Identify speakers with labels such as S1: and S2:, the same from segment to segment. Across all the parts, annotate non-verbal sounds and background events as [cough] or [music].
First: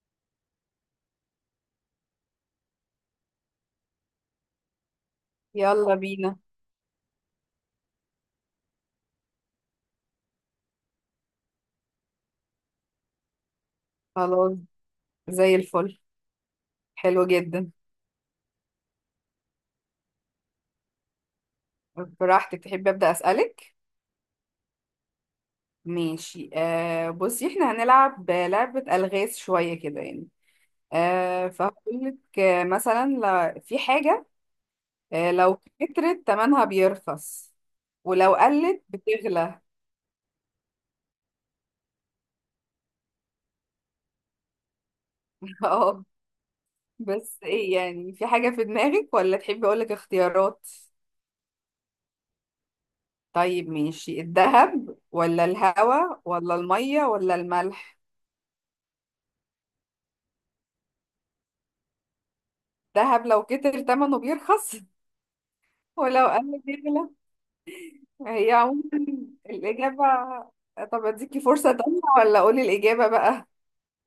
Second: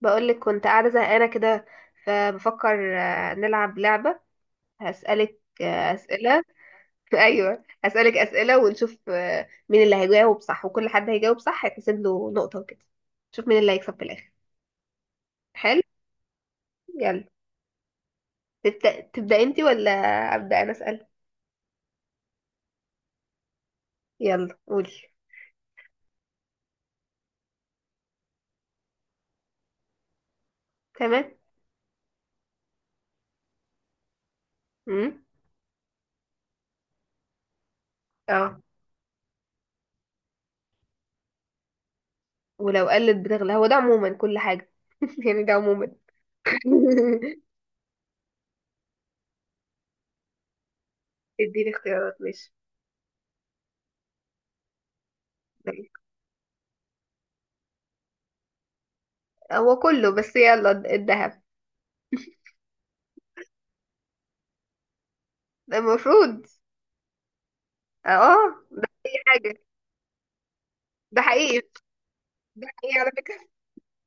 S1: بقولك كنت قاعدة زهقانة كده. فبفكر نلعب لعبة. هسألك
S2: يلا بينا.
S1: أسئلة. [laughs] أيوة، هسألك أسئلة ونشوف مين اللي هيجاوب صح، وكل حد هيجاوب صح هيتحسب له نقطة وكده. نشوف مين اللي هيكسب في الآخر.
S2: خلاص. زي
S1: حلو.
S2: الفل.
S1: يلا.
S2: حلو جدا.
S1: تبدأ انتي ولا أبدأ أنا أسأل؟
S2: براحتك، تحب أبدأ أسألك.
S1: يلا قولي.
S2: ماشي. بصي، احنا هنلعب لعبة ألغاز شوية كده يعني.
S1: تمام.
S2: فهقولك مثلا في حاجة،
S1: امم.
S2: لو كترت تمنها بيرخص، ولو
S1: اه.
S2: قلت بتغلى.
S1: ولو قلت بتغلى هو ده عموما كل حاجة. [laughs] يعني ده
S2: [laughs]
S1: عموما.
S2: اه، بس
S1: [laughs]
S2: ايه يعني، في حاجة في دماغك ولا تحبي أقولك اختيارات؟
S1: اديني اختيارات، ماشي.
S2: طيب ماشي، الذهب ولا الهوا ولا المية ولا الملح؟
S1: هو كله، بس يلا الذهب.
S2: دهب لو كتر تمنه بيرخص [laughs] ولو
S1: المفروض.
S2: قل بيغلى. هي
S1: اه
S2: عموما
S1: ده. اي حاجة.
S2: الإجابة. طب
S1: ده
S2: أديكي
S1: حقيقي.
S2: فرصة تانية ولا أقول
S1: ده حقيقي
S2: الإجابة
S1: على فكرة.
S2: بقى؟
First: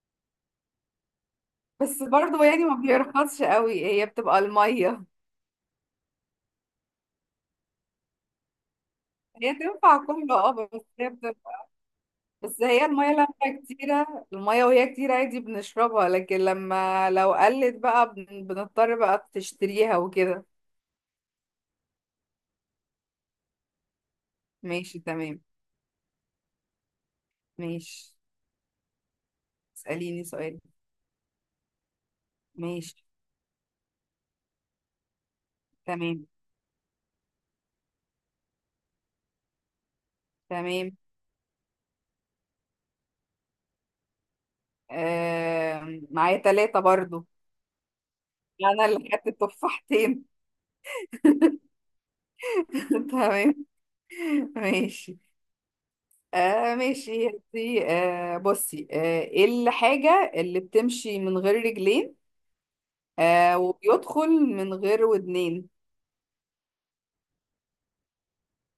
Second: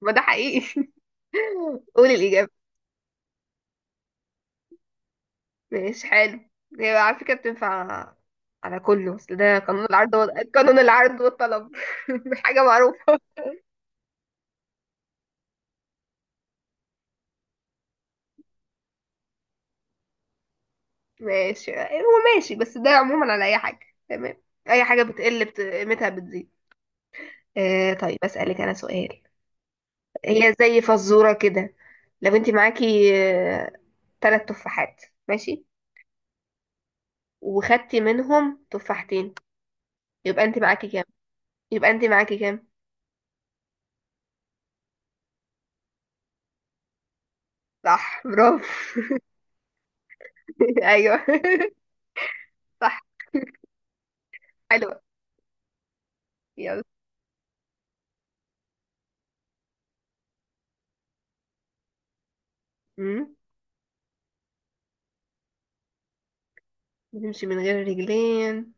S1: ما ده حقيقي. [laughs]
S2: بس
S1: قولي
S2: برضو
S1: الإجابة.
S2: يعني ما بيرخصش قوي، هي بتبقى المية.
S1: ماشي، حلو. هي على فكرة بتنفع على كله، بس
S2: هي
S1: ده قانون
S2: تنفع
S1: العرض
S2: كله، اه،
S1: قانون
S2: بس هي
S1: العرض
S2: بتبقى.
S1: والطلب. [laughs]
S2: بس
S1: حاجة
S2: هي المية
S1: معروفة.
S2: لما كتيرة، المية وهي كتيرة عادي بنشربها، لكن لما لو قلت بقى بنضطر بقى تشتريها وكده.
S1: ماشي، هو ماشي، بس ده عموما على أي حاجة. تمام. أي
S2: ماشي
S1: حاجة
S2: تمام.
S1: بتقل قيمتها بتزيد.
S2: ماشي،
S1: طيب بسألك أنا سؤال.
S2: اسأليني
S1: هي
S2: سؤال.
S1: زي فزورة كده. لو انت
S2: ماشي.
S1: معاكي تلات تفاحات، ماشي،
S2: تمام.
S1: وخدتي منهم تفاحتين، يبقى انت معاكي
S2: تمام.
S1: كام؟ يبقى انت معاكي كام؟
S2: معايا ثلاثة برضو.
S1: صح، برافو.
S2: انا اللي خدت التفاحتين.
S1: [laughs] ايوه. [laughs]
S2: [laughs]
S1: صح.
S2: تمام.
S1: حلوة.
S2: ماشي.
S1: يلا.
S2: ماشي دي. بصي، ايه الحاجة اللي بتمشي من غير رجلين
S1: امم.
S2: وبيدخل من غير ودنين؟
S1: بتمشي من غير رجلين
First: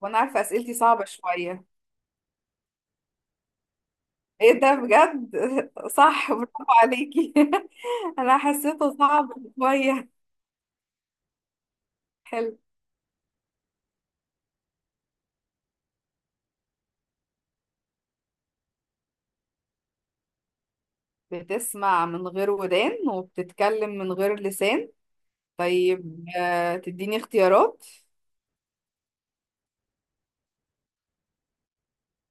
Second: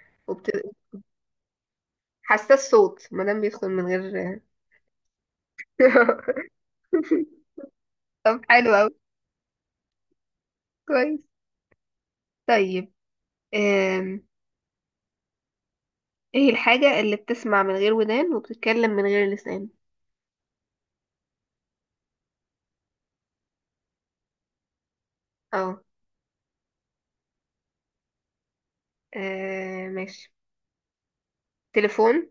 S2: وانا عارفة
S1: وبت...
S2: اسئلتي صعبة شوية.
S1: حساس صوت ما دام بيدخل من غير.
S2: ايه ده بجد. [laughs] صح،
S1: [laughs]
S2: برافو عليكي. [laughs] انا
S1: طب حلو قوي.
S2: حسيته صعب شوية.
S1: كويس.
S2: حلو.
S1: طيب. أم... ايه الحاجة اللي بتسمع من غير ودان وبتتكلم من غير لسان؟
S2: بتسمع من غير ودان وبتتكلم من غير لسان.
S1: اه.
S2: طيب، تديني اختيارات.
S1: ماشي. تليفون.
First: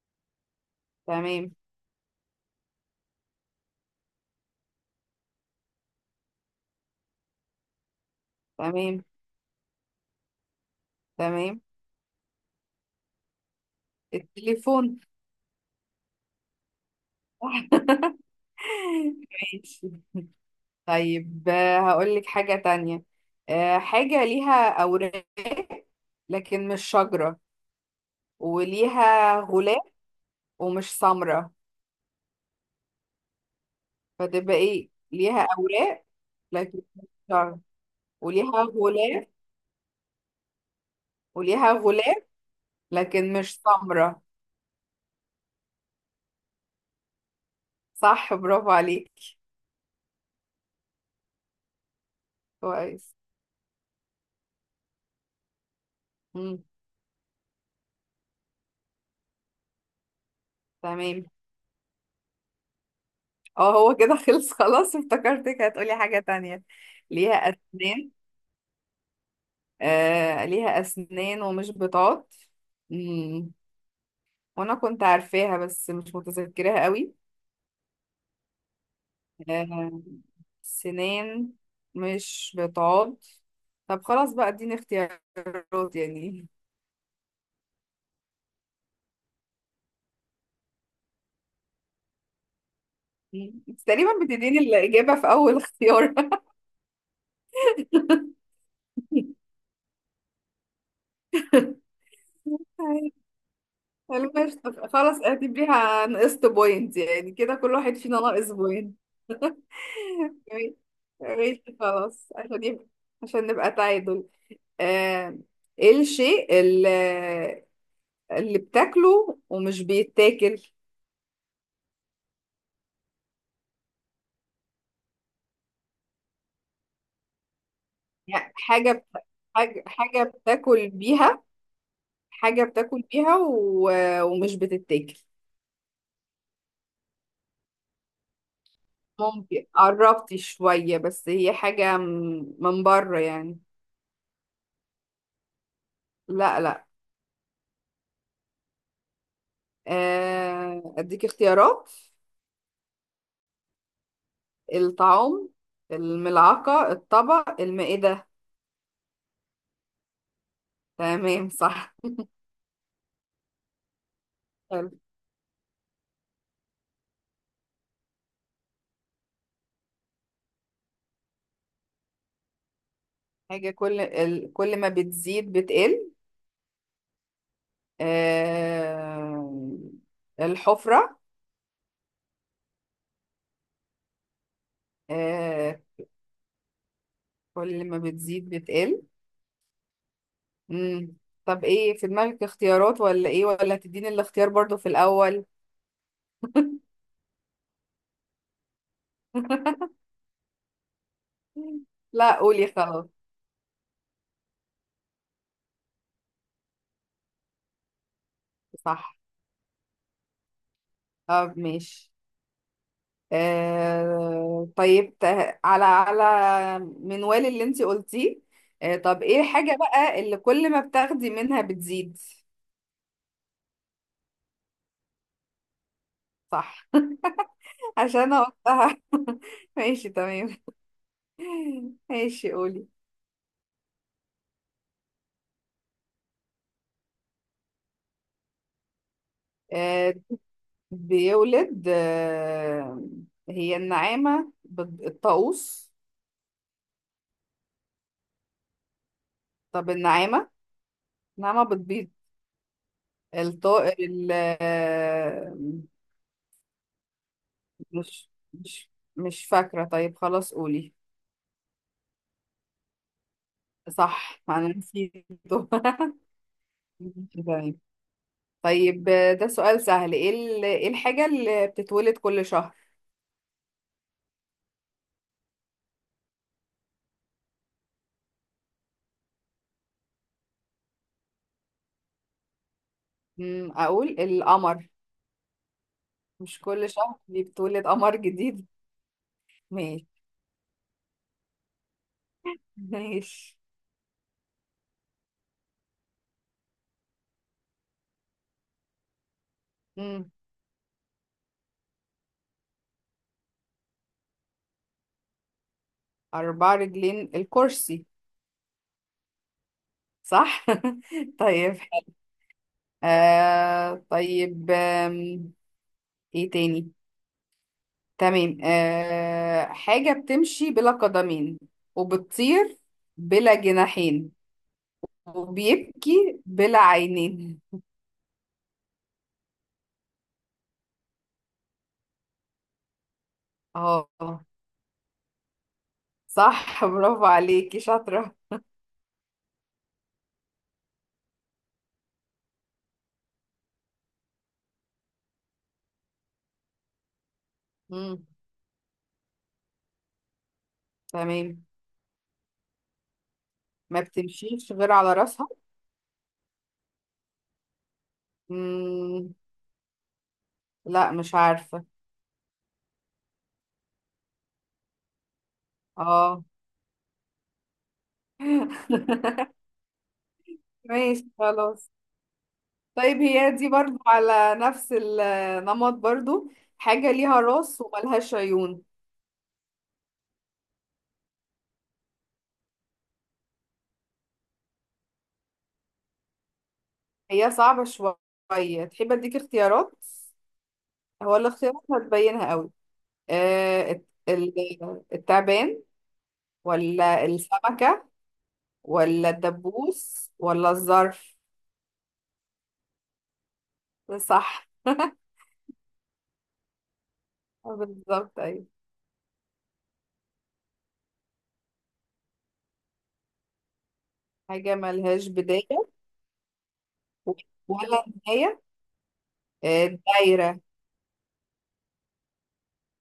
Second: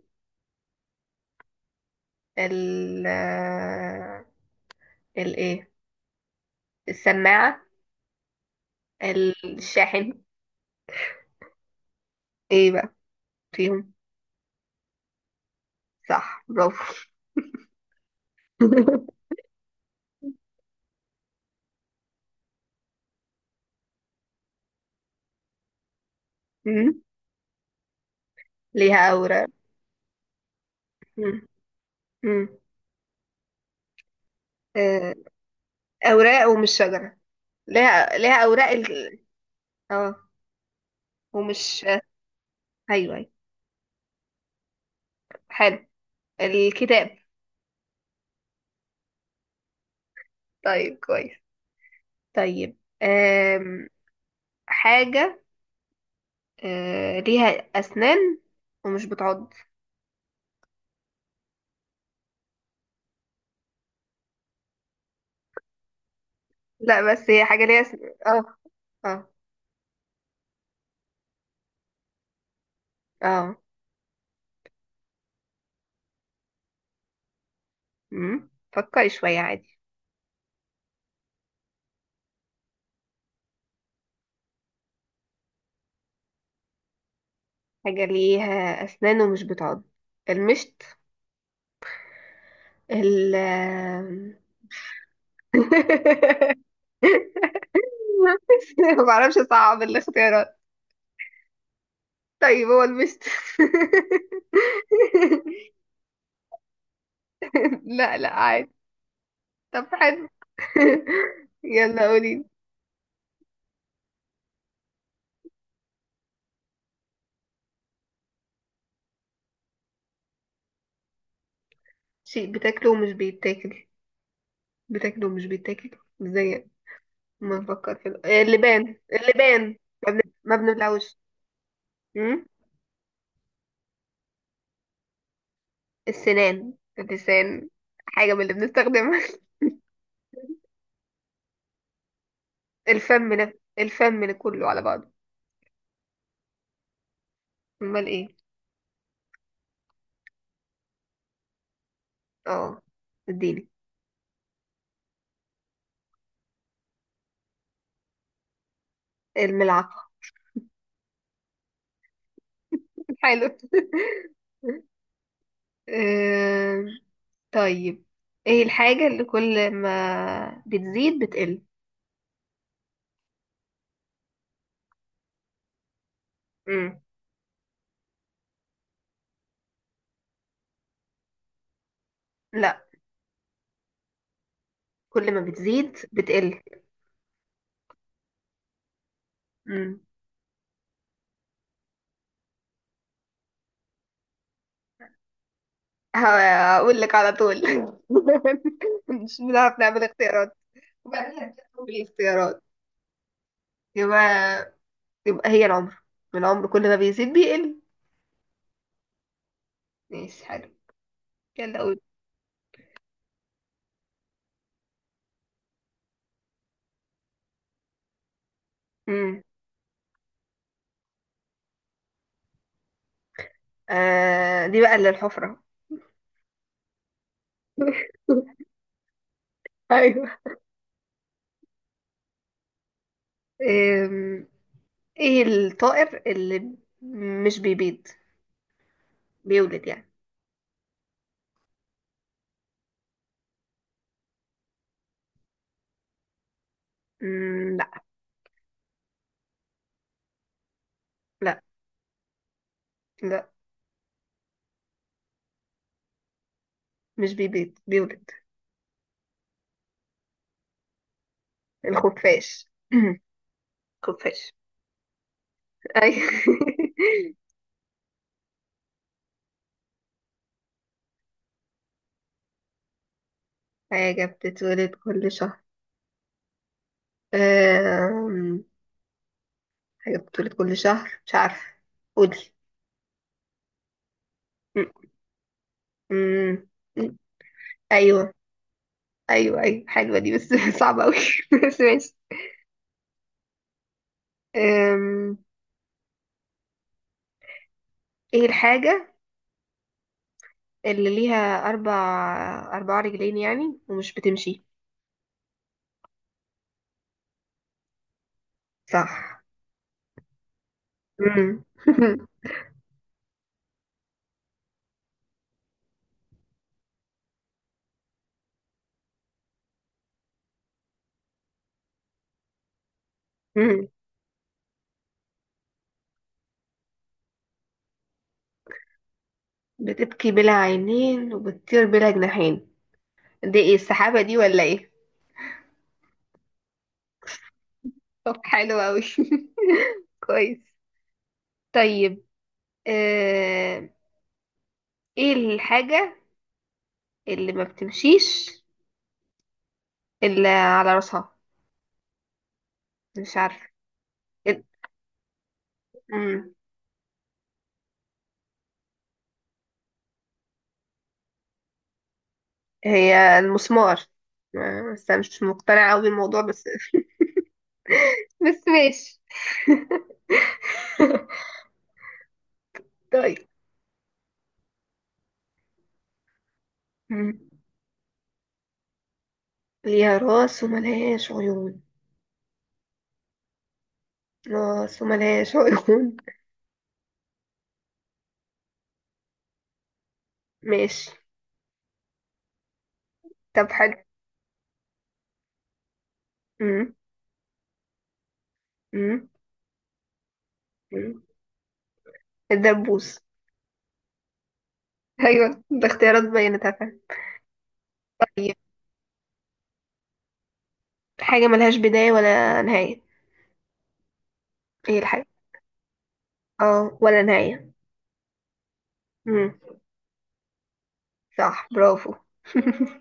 S2: تمام.
S1: ال آه، ال ايه، السماعة،
S2: تمام.
S1: الشاحن.
S2: تمام.
S1: ايه بقى فيهم؟
S2: التليفون.
S1: صح، برافو.
S2: [laughs]
S1: [laughs]
S2: ماشي. طيب، هقولك حاجة تانية. حاجة ليها أوراق لكن مش
S1: مم.
S2: شجرة،
S1: ليها
S2: وليها
S1: أوراق.
S2: غلاف ومش
S1: مم.
S2: سمرة.
S1: مم.
S2: فتبقى ايه؟
S1: آه،
S2: ليها أوراق
S1: أوراق ومش
S2: لكن مش
S1: شجرة.
S2: شجرة،
S1: ليها
S2: وليها
S1: أوراق
S2: غلاف.
S1: اه.
S2: وليها
S1: ومش
S2: غلاف
S1: أيوه، أيوه.
S2: لكن مش سمرة.
S1: حلو. الكتاب.
S2: صح، برافو عليك.
S1: طيب كويس. طيب،
S2: كويس.
S1: حاجة.
S2: مم.
S1: ليها أسنان ومش بتعض.
S2: تمام. اه هو كده خلص. [laughs] خلاص افتكرتك هتقولي حاجة تانية.
S1: لا، بس هي
S2: ليها
S1: حاجة ليها
S2: أسنان.
S1: أسنان، اه. اه.
S2: ليها أسنان ومش بتعض. مم،
S1: اه.
S2: وأنا كنت عارفاها بس مش متذكراها قوي.
S1: مم. فكري شوية عادي.
S2: آه سنان، مش بتعض. طب خلاص بقى، اديني اختيارات يعني.
S1: حاجة ليها أسنان ومش بتعض. المشط. ال
S2: مم، انت تقريبا بتديني الإجابة في أول اختيار. [laughs]
S1: [laughs] [laughs] ما بعرفش، اصعب الاختيارات. طيب هو المستر.
S2: المشط، خلاص
S1: [laughs]
S2: اعتبريها نقصت بوينت، يعني كده كل واحد
S1: لا
S2: فينا
S1: لا،
S2: ناقص
S1: عادي.
S2: بوينت.
S1: طب حلو.
S2: ماشي.
S1: [laughs]
S2: ماشي
S1: يلا
S2: خلاص،
S1: قولي.
S2: عشان نبقى تعادل. آه، ايه الشيء اللي، اللي بتاكله ومش بيتاكل؟
S1: شيء بتاكله ومش بيتاكل. بتاكله ومش بيتاكل؟ ازاي؟ ما نفكر في
S2: يعني حاجة
S1: اللبان، اللبان.
S2: حاجة،
S1: ما
S2: بتاكل
S1: بنبلعوش.
S2: بيها.
S1: أم؟
S2: حاجة بتاكل بيها ومش بتتاكل.
S1: السنان. اللسان. حاجة من اللي بنستخدمها. [laughs]
S2: ممكن قربتي شوية، بس هي حاجة من بره
S1: الفم
S2: يعني.
S1: الفم كله على بعضه.
S2: لا لا.
S1: امال ايه؟
S2: اديك اختيارات.
S1: اه. اديني.
S2: الطعام، الملعقة، الطبق، المائدة.
S1: الملعقة.
S2: تمام، صح.
S1: [laughs] حلو. [laughs] آه، طيب، ايه الحاجة اللي كل ما بتزيد بتقل؟
S2: حاجة كل ما بتزيد بتقل.
S1: مم.
S2: آه الحفرة.
S1: لا. كل ما
S2: آه
S1: بتزيد بتقل.
S2: كل ما بتزيد بتقل.
S1: مم.
S2: مم. طب ايه في دماغك اختيارات، ولا ايه، ولا تديني الاختيار برضو في الأول؟
S1: هقول لك على طول. [laughs] مش بنعرف
S2: [laughs]
S1: نعمل اختيارات. وبعدين هتقول
S2: لا،
S1: الاختيارات.
S2: قولي خلاص.
S1: يبقى يبقى هي العمر. العمر كل ما بيزيد بيقل.
S2: صح.
S1: ماشي، حلو.
S2: طب
S1: يلا قول.
S2: ماشي. آه طيب ت- على منوال اللي انتي قلتيه. طب ايه
S1: مم.
S2: الحاجة بقى اللي كل ما بتاخدي منها بتزيد؟
S1: آه، دي بقى اللي الحفرة.
S2: صح. عشان
S1: [laughs]
S2: اوضحها. [laughs] ماشي
S1: ايوه.
S2: تمام. ماشي، قولي.
S1: أم، ايه الطائر اللي مش بيبيض، بيولد يعني؟
S2: آه بيولد، هي النعامة، الطاووس؟
S1: مم، لا.
S2: طب النعامة،
S1: لا.
S2: النعامة بتبيض.
S1: لا
S2: الطائر ال، آه،
S1: مش بيبيض،
S2: مش
S1: بيولد.
S2: مش مش فاكرة. طيب خلاص قولي.
S1: الخفاش. [clears throat]
S2: صح،
S1: خفاش.
S2: ما انا نسيته.
S1: أي.
S2: [laughs] ماشي
S1: [laughs]
S2: تمام. طيب، ده سؤال سهل. ايه إيه الحاجة اللي بتتولد كل شهر؟
S1: حاجة بتتولد كل شهر. أم... حاجة بتتولد كل شهر، مش عارفة، قولي.
S2: مم، اقول القمر.
S1: م- م-
S2: مش كل شهر
S1: م-
S2: دي بتولد قمر
S1: أيوه.
S2: جديد؟
S1: أيوه، أيوه،
S2: ماشي.
S1: حلوة دي، بس [laughs] صعبة أوي. [laughs] بس ماشي.
S2: ماشي.
S1: أم... إيه الحاجة
S2: مم.
S1: اللي ليها أربع، أربع رجلين يعني، ومش بتمشي؟
S2: أربع رجلين، الكرسي.
S1: صح.
S2: صح. [laughs]
S1: م-
S2: طيب.
S1: [laughs]
S2: آه طيب آم، ايه تاني؟ تمام. حاجة بتمشي بلا قدمين، وبتطير بلا
S1: م-
S2: جناحين، وبيبكي بلا عينين.
S1: بتبكي بلا عينين وبتطير بلا جناحين، دي ايه، السحابة دي
S2: اه.
S1: ولا ايه؟
S2: صح، برافو عليكي،
S1: طب
S2: شاطرة.
S1: حلو اوي. [laughs] كويس. طيب. آه... ايه الحاجة اللي ما
S2: مم.
S1: بتمشيش الا على راسها؟
S2: تمام.
S1: مش عارفة.
S2: ما
S1: ال-
S2: بتمشيش غير على راسها.
S1: مم.
S2: مم. لا مش عارفة.
S1: هي المسمار. بس انا مش مقتنعة اوي بالموضوع
S2: اه.
S1: بس. [laughs] بس ماشي.
S2: [laughs] ماشي
S1: [laughs]
S2: خلاص. طيب
S1: طيب.
S2: هي دي برضو على نفس النمط برضو. حاجة
S1: مم.
S2: ليها راس وملهاش عيون.
S1: ليها راس وملهاش عيون. راس وملهاش عيون،
S2: هي صعبة شوية، تحب اديك اختيارات.
S1: ماشي.
S2: هو الاختيارات هتبينها قوي.
S1: طب حلو.
S2: التعبان
S1: مم.
S2: ولا السمكة
S1: مم.
S2: ولا الدبوس ولا
S1: مم.
S2: الظرف؟
S1: الدبوس.
S2: صح. [laughs]
S1: ايوه، ده اختيارات بينت.
S2: بالظبط، ايوه.
S1: حاجة ملهاش بداية ولا نهاية.
S2: حاجة
S1: ايه الحاجة؟
S2: ملهاش بداية
S1: اه، ولا نهاية.
S2: ولا نهاية.
S1: امم.
S2: دايرة.
S1: صح، برافو.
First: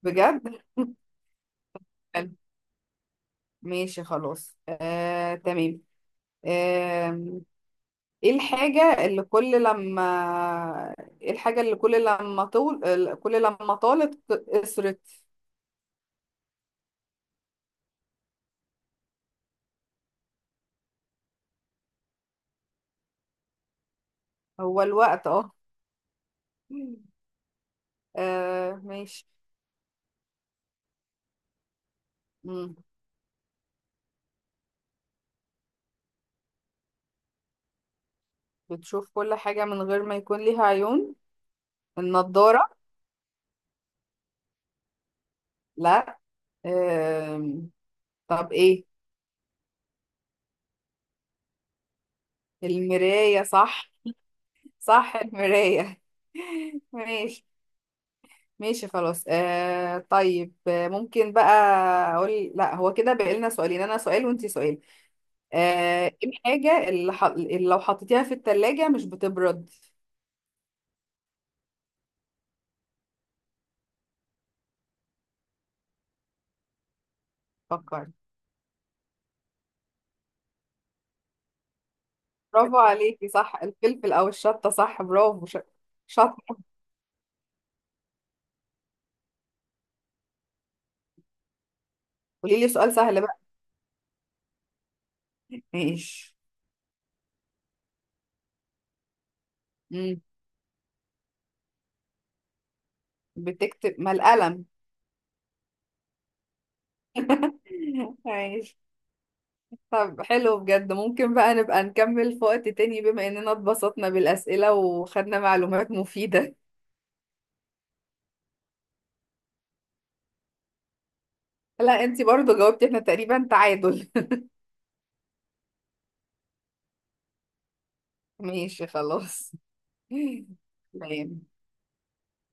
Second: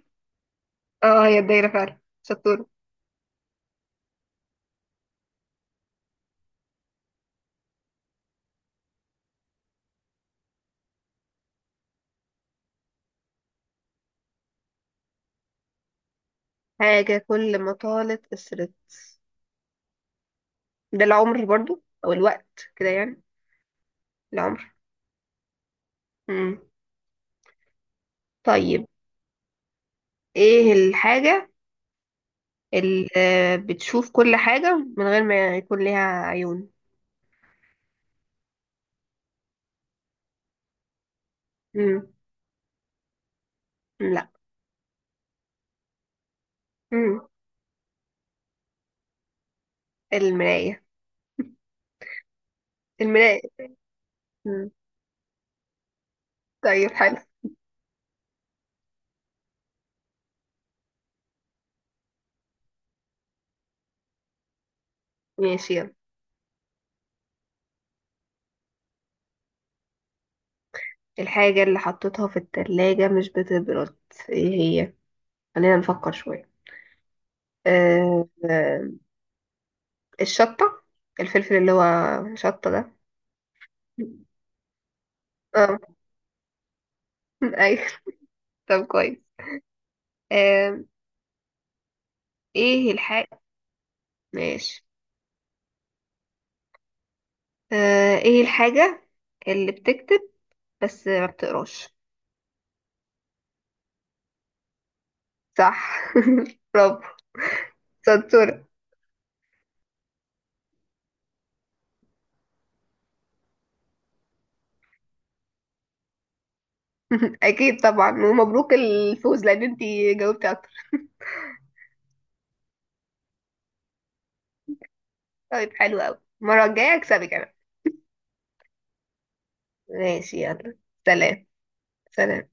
S2: بجد.
S1: [laughs] اه، هي الدايرة فعلا
S2: [laughs]
S1: شطورة.
S2: ماشي خلاص. تمام. آه، ايه الحاجة اللي كل لما ايه الحاجة اللي كل لما طول، كل لما طالت قصرت؟
S1: حاجة كل ما طالت قصرت. ده العمر برضو او الوقت كده يعني. العمر.
S2: هو الوقت، اه.
S1: امم. طيب،
S2: ماشي.
S1: ايه الحاجة
S2: مم.
S1: اللي بتشوف كل حاجة من غير ما يكون ليها عيون؟
S2: بتشوف كل حاجة من غير ما يكون ليها عيون؟
S1: امم.
S2: النضارة.
S1: لا.
S2: لا.
S1: امم.
S2: آم، طب ايه؟
S1: المراية. المراية.
S2: المراية. صح.
S1: مم.
S2: صح، المراية. [laughs]
S1: طيب حلو.
S2: ماشي. ماشي خلاص. طيب، ممكن بقى اقول، لا هو كده بقى لنا سؤالين، انا سؤال وانتي سؤال.
S1: ماشي يلا.
S2: ايه الحاجة اللي، اللي لو حطيتيها في التلاجة مش بتبرد؟
S1: الحاجة اللي حطيتها في التلاجة مش بتبرد، ايه هي؟ خلينا نفكر شوية.
S2: فكري.
S1: آه، آه، الشطة. الفلفل اللي هو شطة
S2: برافو
S1: ده.
S2: عليكي، صح، الفلفل او الشطة، صح، برافو،
S1: اه.
S2: شطة.
S1: [laughs] ايوه. طب كويس. آه،
S2: قولي لي
S1: ايه
S2: سؤال سهل بقى.
S1: الحاجة. ماشي.
S2: ماشي.
S1: ايه الحاجة اللي بتكتب
S2: امم،
S1: بس ما بتقراش؟
S2: بتكتب ما القلم.
S1: صح. [laughs] برافو.
S2: [laughs]
S1: سنتورة.
S2: ماشي. طب حلو بجد، ممكن بقى نبقى نكمل في وقت تاني، بما اننا اتبسطنا بالأسئلة وخدنا معلومات مفيدة.
S1: [laughs] اكيد طبعا، ومبروك الفوز، لان انتي جاوبتي اكتر.
S2: لا، انتي برضو جاوبتي، احنا تقريبا تعادل.
S1: طيب، حلو قوي، المرة الجاية اكسبك انا.
S2: [laughs] ماشي خلاص. [laughs]
S1: ماشي يلا. سلام.
S2: تمام.
S1: سلام.